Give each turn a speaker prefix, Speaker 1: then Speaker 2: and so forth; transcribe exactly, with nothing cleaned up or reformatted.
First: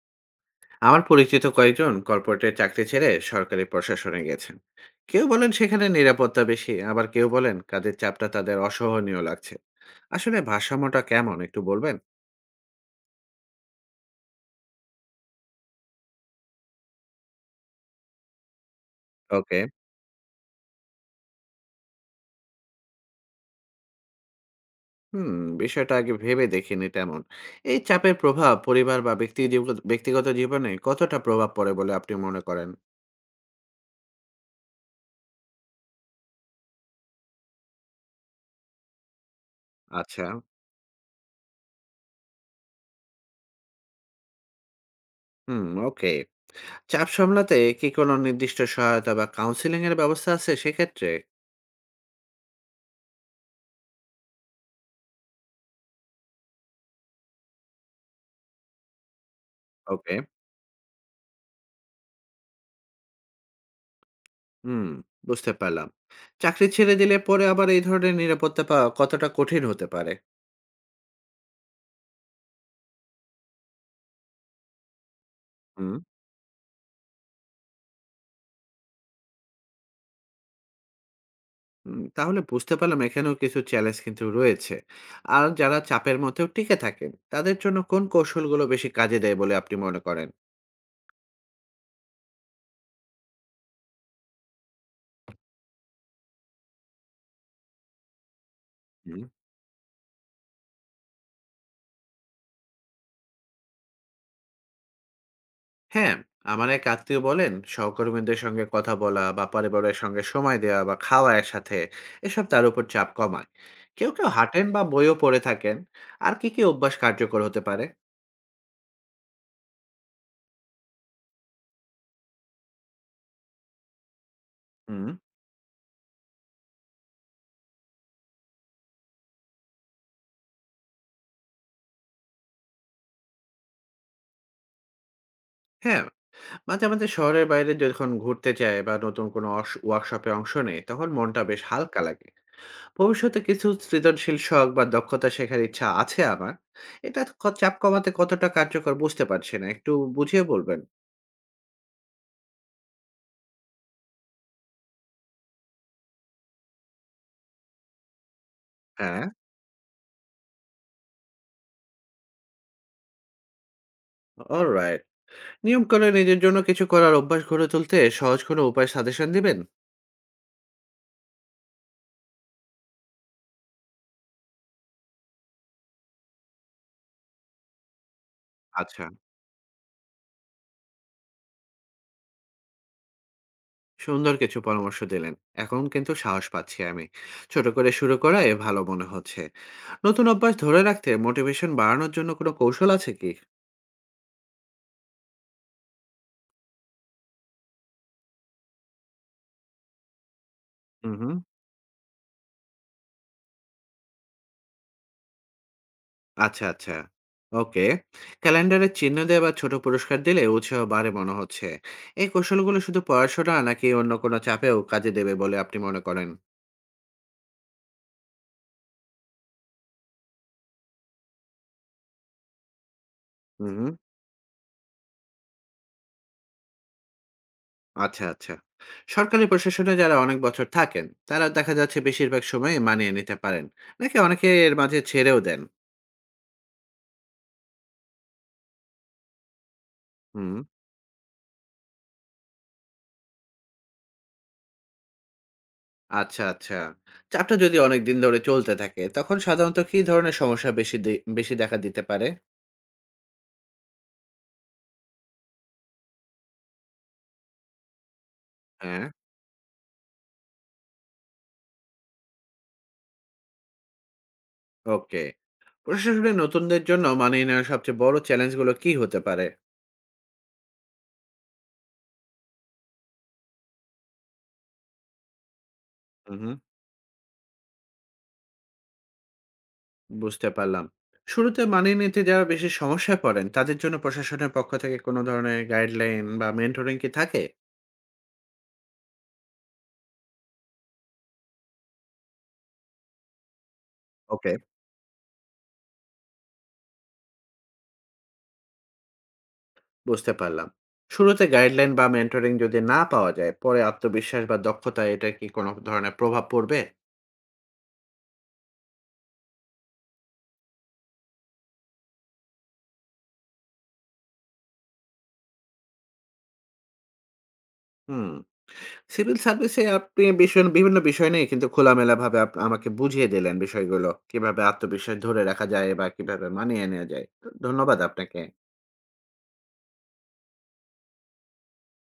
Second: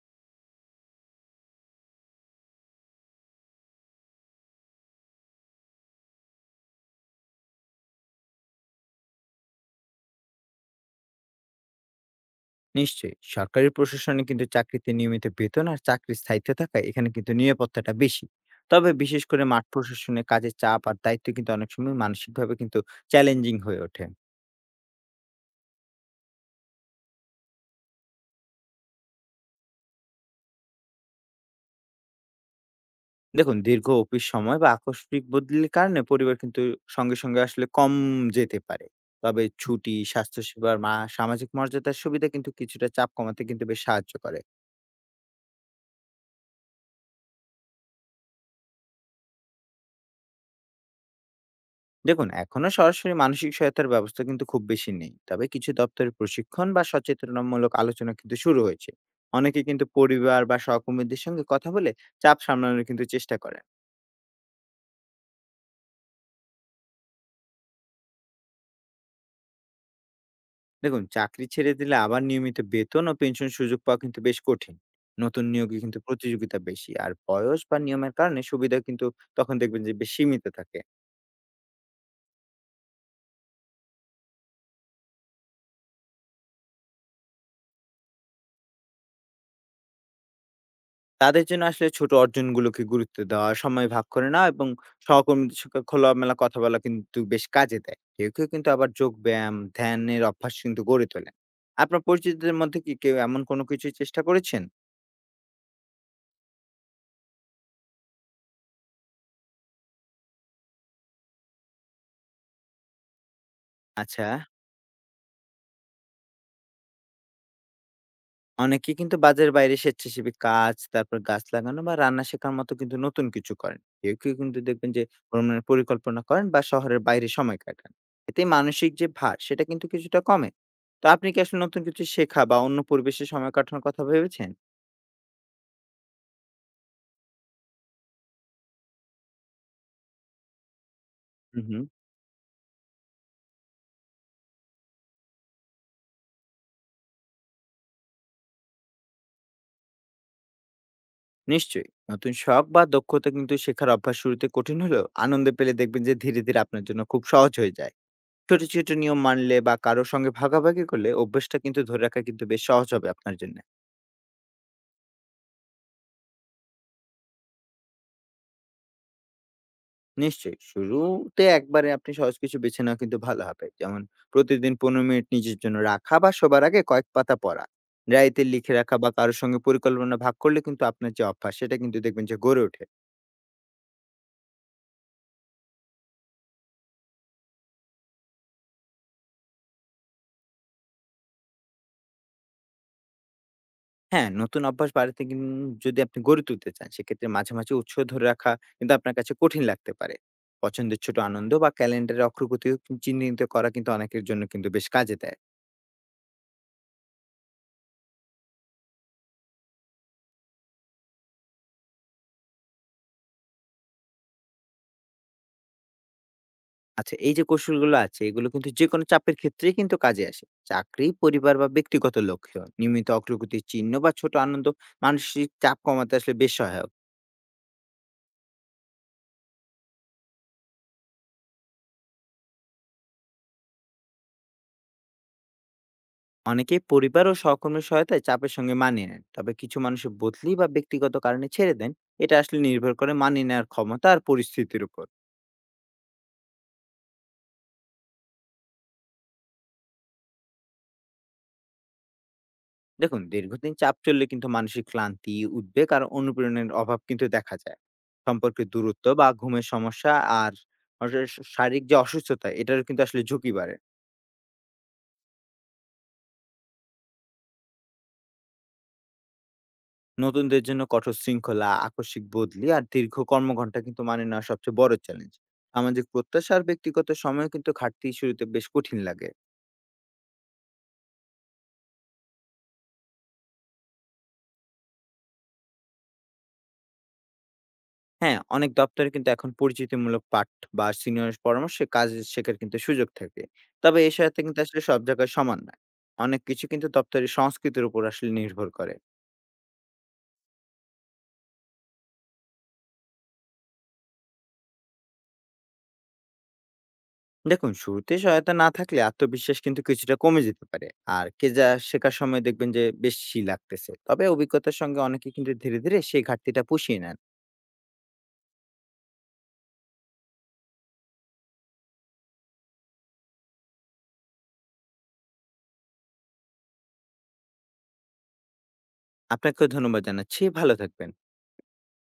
Speaker 1: আমার পরিচিত কয়েকজন কর্পোরেটের চাকরি ছেড়ে সরকারি প্রশাসনে গেছেন। কেউ বলেন সেখানে নিরাপত্তা বেশি, আবার কেউ বলেন কাজের চাপটা তাদের অসহনীয় লাগছে। আসলে ভারসাম্যটা কেমন, একটু বলবেন?
Speaker 2: নিশ্চয়ই। সরকারি প্রশাসনে কিন্তু চাকরিতে নিয়মিত বেতন আর চাকরির স্থায়িত্ব থাকায় এখানে কিন্তু নিরাপত্তাটা বেশি। তবে বিশেষ করে
Speaker 1: ওকে।
Speaker 2: মাঠ প্রশাসনে কাজের চাপ আর দায়িত্ব কিন্তু অনেক সময় মানসিকভাবে কিন্তু চ্যালেঞ্জিং হয়ে ওঠে।
Speaker 1: হুম। বিষয়টা আগে ভেবে দেখিনি তেমন। এই চাপের প্রভাব পরিবার বা ব্যক্তি জীব- ব্যক্তিগত জীবনে কতটা প্রভাব পড়ে বলে আপনি মনে করেন?
Speaker 2: দেখুন দীর্ঘ অফিস সময় বা আকস্মিক বদলির কারণে পরিবার কিন্তু সঙ্গে, সঙ্গে আসলে কম যেতে পারে। তবে ছুটি,
Speaker 1: আচ্ছা।
Speaker 2: স্বাস্থ্যসেবার মা সামাজিক মর্যাদার সুবিধা কিন্তু কিছুটা চাপ কমাতে কিন্তু বেশ সাহায্য করে।
Speaker 1: হুম, ওকে। চাপ সামলাতে কি কোনো নির্দিষ্ট সহায়তা বা কাউন্সিলিং এর ব্যবস্থা আছে সেক্ষেত্রে?
Speaker 2: দেখুন এখনো সরাসরি মানসিক সহায়তার ব্যবস্থা কিন্তু খুব বেশি নেই, তবে কিছু দপ্তরের প্রশিক্ষণ বা সচেতনামূলক আলোচনা কিন্তু শুরু হয়েছে। অনেকে কিন্তু
Speaker 1: ওকে।
Speaker 2: পরিবার বা সহকর্মীদের সঙ্গে কথা বলে চাপ সামলানোর কিন্তু চেষ্টা করেন।
Speaker 1: হুম, বুঝতে পারলাম। চাকরি ছেড়ে দিলে পরে আবার এই ধরনের নিরাপত্তা পাওয়া কতটা কঠিন হতে পারে?
Speaker 2: দেখুন চাকরি ছেড়ে দিলে আবার নিয়মিত বেতন ও পেনশন সুযোগ পাওয়া কিন্তু বেশ কঠিন। নতুন নিয়োগে
Speaker 1: হুম।
Speaker 2: কিন্তু প্রতিযোগিতা বেশি আর বয়স বা নিয়মের কারণে সুবিধা কিন্তু তখন দেখবেন যে বেশ সীমিত থাকে।
Speaker 1: হুম, তাহলে বুঝতে পারলাম এখানেও কিছু চ্যালেঞ্জ কিন্তু রয়েছে। আর যারা চাপের মধ্যেও টিকে থাকেন, তাদের জন্য কোন কৌশলগুলো বেশি কাজে দেয় বলে আপনি মনে করেন?
Speaker 2: তাদের জন্য আসলে ছোট অর্জনগুলোকে গুরুত্ব দেওয়া, সময় ভাগ করে নেওয়া এবং সহকর্মীদের সঙ্গে খোলামেলা কথা বলা কিন্তু বেশ কাজে দেয়। কেউ, কেউ কিন্তু আবার
Speaker 1: হুম।
Speaker 2: যোগব্যায়াম, ধ্যানের অভ্যাস কিন্তু গড়ে তোলেন। আপনার পরিচিতদের মধ্যে কি কেউ এমন কোনো কিছু চেষ্টা করেছেন?
Speaker 1: হ্যাঁ, আমার এক আত্মীয় বলেন, সহকর্মীদের সঙ্গে কথা বলা বা পরিবারের সঙ্গে সময় দেওয়া বা খাওয়া একসাথে, এসব তার উপর চাপ কমায়। কেউ,
Speaker 2: আচ্ছা।
Speaker 1: কেউ হাঁটেন বা বইও পড়ে থাকেন। আর কি, কি অভ্যাস কার্যকর হতে পারে?
Speaker 2: অনেকে কিন্তু বাজারের বাইরে স্বেচ্ছাসেবী কাজ, তারপর গাছ লাগানো বা রান্না শেখার মতো কিন্তু নতুন কিছু করেন। কেউ, কেউ কিন্তু দেখবেন যে
Speaker 1: হুম।
Speaker 2: ভ্রমণের পরিকল্পনা করেন বা শহরের বাইরে সময় কাটান। এতে মানসিক যে ভার সেটা কিন্তু কিছুটা কমে। তো আপনি কি আসলে নতুন কিছু শেখা বা অন্য পরিবেশে সময় কাটানোর কথা ভেবেছেন?
Speaker 1: হ্যাঁ, মাঝে মাঝে শহরের বাইরে যখন ঘুরতে যায় বা নতুন কোনো ওয়ার্কশপে অংশ নেয় তখন মনটা
Speaker 2: হুম,
Speaker 1: বেশ
Speaker 2: হুম।
Speaker 1: হালকা লাগে। ভবিষ্যতে কিছু সৃজনশীল শখ বা দক্ষতা শেখার ইচ্ছা আছে আমার। এটা ক- চাপ কমাতে কতটা কার্যকর বুঝতে পারছি না, একটু বুঝিয়ে বলবেন?
Speaker 2: নিশ্চয়ই। নতুন শখ বা দক্ষতা কিন্তু শেখার অভ্যাস শুরুতে কঠিন হলেও আনন্দ পেলে দেখবেন যে ধীরে, ধীরে আপনার জন্য খুব সহজ হয়ে যায়। ছোট, ছোট নিয়ম
Speaker 1: হ্যাঁ,
Speaker 2: মানলে বা কারো সঙ্গে ভাগাভাগি করলে অভ্যাসটা কিন্তু ধরে রাখা কিন্তু বেশ সহজ হবে আপনার জন্য।
Speaker 1: অলরাইট। নিয়ম করে নিজের জন্য কিছু করার অভ্যাস গড়ে তুলতে সহজ কোনো উপায় সাজেশন দিবেন?
Speaker 2: নিশ্চয়ই। শুরুতে একবারে আপনি সহজ কিছু বেছে নেওয়া কিন্তু ভালো হবে। যেমন প্রতিদিন পনেরো মিনিট নিজের জন্য রাখা বা শোবার আগে কয়েক পাতা পড়া। ডায়েরিতে লিখে রাখা
Speaker 1: আচ্ছা,
Speaker 2: বা কারো সঙ্গে পরিকল্পনা ভাগ করলে কিন্তু আপনার যে অভ্যাস সেটা কিন্তু দেখবেন যে গড়ে ওঠে।
Speaker 1: সুন্দর কিছু পরামর্শ দিলেন। এখন কিন্তু সাহস পাচ্ছি আমি। ছোট করে শুরু করায় ভালো মনে হচ্ছে। নতুন অভ্যাস ধরে রাখতে মোটিভেশন বাড়ানোর জন্য কোনো কৌশল আছে কি?
Speaker 2: হ্যাঁ, নতুন অভ্যাস বাড়াতে কিন যদি আপনি গড়ে তুলতে চান, সেক্ষেত্রে মাঝে, মাঝে উৎস ধরে রাখা কিন্তু আপনার কাছে কঠিন লাগতে পারে। পছন্দের
Speaker 1: হুম,
Speaker 2: ছোট
Speaker 1: হুম।
Speaker 2: আনন্দ বা ক্যালেন্ডারে অগ্রগতিও চিহ্নিত করা কিন্তু অনেকের জন্য কিন্তু বেশ কাজে দেয়।
Speaker 1: আচ্ছা, আচ্ছা। ওকে। ক্যালেন্ডারে চিহ্ন দেয়া বা ছোট পুরস্কার দিলে উৎসাহ বাড়ে মনে হচ্ছে। এই কৌশলগুলো শুধু পড়াশোনা নাকি অন্য কোনো চাপেও কাজে দেবে বলে আপনি মনে করেন?
Speaker 2: আচ্ছা, এই যে কৌশলগুলো আছে এগুলো কিন্তু যেকোনো চাপের ক্ষেত্রেই কিন্তু কাজে আসে। চাকরি, পরিবার বা ব্যক্তিগত লক্ষ্য। নিয়মিত অগ্রগতির
Speaker 1: হুম, হুম।
Speaker 2: চিহ্ন বা ছোট আনন্দ মানসিক চাপ কমাতে আসলে বেশ সহায়ক।
Speaker 1: আচ্ছা, আচ্ছা। সরকারি প্রশাসনে যারা অনেক বছর থাকেন, তারা দেখা যাচ্ছে বেশিরভাগ সময়ে মানিয়ে নিতে পারেন। নাকি অনেকে এর মাঝে ছেড়েও দেন?
Speaker 2: অনেকেই পরিবার ও সহকর্মীর সহায়তায় চাপের সঙ্গে মানিয়ে নেন। তবে কিছু মানুষের বদলি
Speaker 1: হুম।
Speaker 2: বা ব্যক্তিগত কারণে ছেড়ে দেন। এটা আসলে নির্ভর করে মানিয়ে নেওয়ার ক্ষমতা আর পরিস্থিতির উপর।
Speaker 1: আচ্ছা, আচ্ছা। চাপটা যদি অনেকদিন ধরে চলতে থাকে, তখন সাধারণত কী ধরনের সমস্যা বেশি দে বেশি দেখা দিতে পারে?
Speaker 2: দেখুন দীর্ঘদিন চাপ চললে কিন্তু মানসিক ক্লান্তি, উদ্বেগ আর অনুপ্রেরণার অভাব কিন্তু দেখা যায়। সম্পর্কের
Speaker 1: হ্যাঁ,
Speaker 2: দূরত্ব বা ঘুমের সমস্যা আর অবশ্য শারীরিক যে অসুস্থতা এটারও কিন্তু আসলে ঝুঁকি বাড়ে।
Speaker 1: ওকে। প্রশাসনে নতুনদের জন্য মানিয়ে নেওয়ার সবচেয়ে বড় চ্যালেঞ্জগুলো কি হতে পারে?
Speaker 2: নতুনদের জন্য কঠোর শৃঙ্খলা, আকস্মিক বদলি আর দীর্ঘ কর্মঘণ্টা কিন্তু মানিয়ে নেওয়া সবচেয়ে বড় চ্যালেঞ্জ। সামাজিক
Speaker 1: হুম,
Speaker 2: প্রত্যাশা আর ব্যক্তিগত সময় কিন্তু ঘাটতি শুরুতে বেশ কঠিন লাগে।
Speaker 1: বুঝতে পারলাম। শুরুতে মানিয়ে নিতে যারা বেশি সমস্যায় পড়েন তাদের জন্য প্রশাসনের পক্ষ থেকে কোনো ধরনের গাইডলাইন বা মেন্টরিং কি থাকে?
Speaker 2: হ্যাঁ, অনেক দপ্তরে কিন্তু এখন পরিচিতিমূলক পাঠ বা সিনিয়র পরামর্শে কাজ শেখার কিন্তু সুযোগ থাকে। তবে এই সহায়তা
Speaker 1: ওকে,
Speaker 2: কিন্তু আসলে সব জায়গায় সমান নয়। অনেক কিছু কিন্তু দপ্তরের সংস্কৃতির উপর আসলে নির্ভর করে।
Speaker 1: বুঝতে পারলাম। শুরুতে গাইডলাইন বা মেন্টরিং যদি না পাওয়া যায় পরে আত্মবিশ্বাস বা দক্ষতা এটা কি কোনো ধরনের প্রভাব পড়বে?
Speaker 2: দেখুন শুরুতে সহায়তা না থাকলে আত্মবিশ্বাস কিন্তু কিছুটা কমে যেতে পারে, আর কে যা শেখার সময় দেখবেন যে বেশি লাগতেছে। তবে অভিজ্ঞতার সঙ্গে অনেকে কিন্তু ধীরে ধীরে সেই ঘাটতিটা পুষিয়ে নেন।
Speaker 1: হুম। সিভিল সার্ভিসে আপনি বিষয়- বিভিন্ন বিষয় নিয়ে কিন্তু খোলামেলাভাবে আপ- আমাকে বুঝিয়ে দিলেন বিষয়গুলো কিভাবে আত্মবিশ্বাস ধরে রাখা যায় বা কিভাবে মানিয়ে নেওয়া যায়। ধন্যবাদ আপনাকে।
Speaker 2: আপনাকেও ধন্যবাদ জানাচ্ছি, ভালো থাকবেন।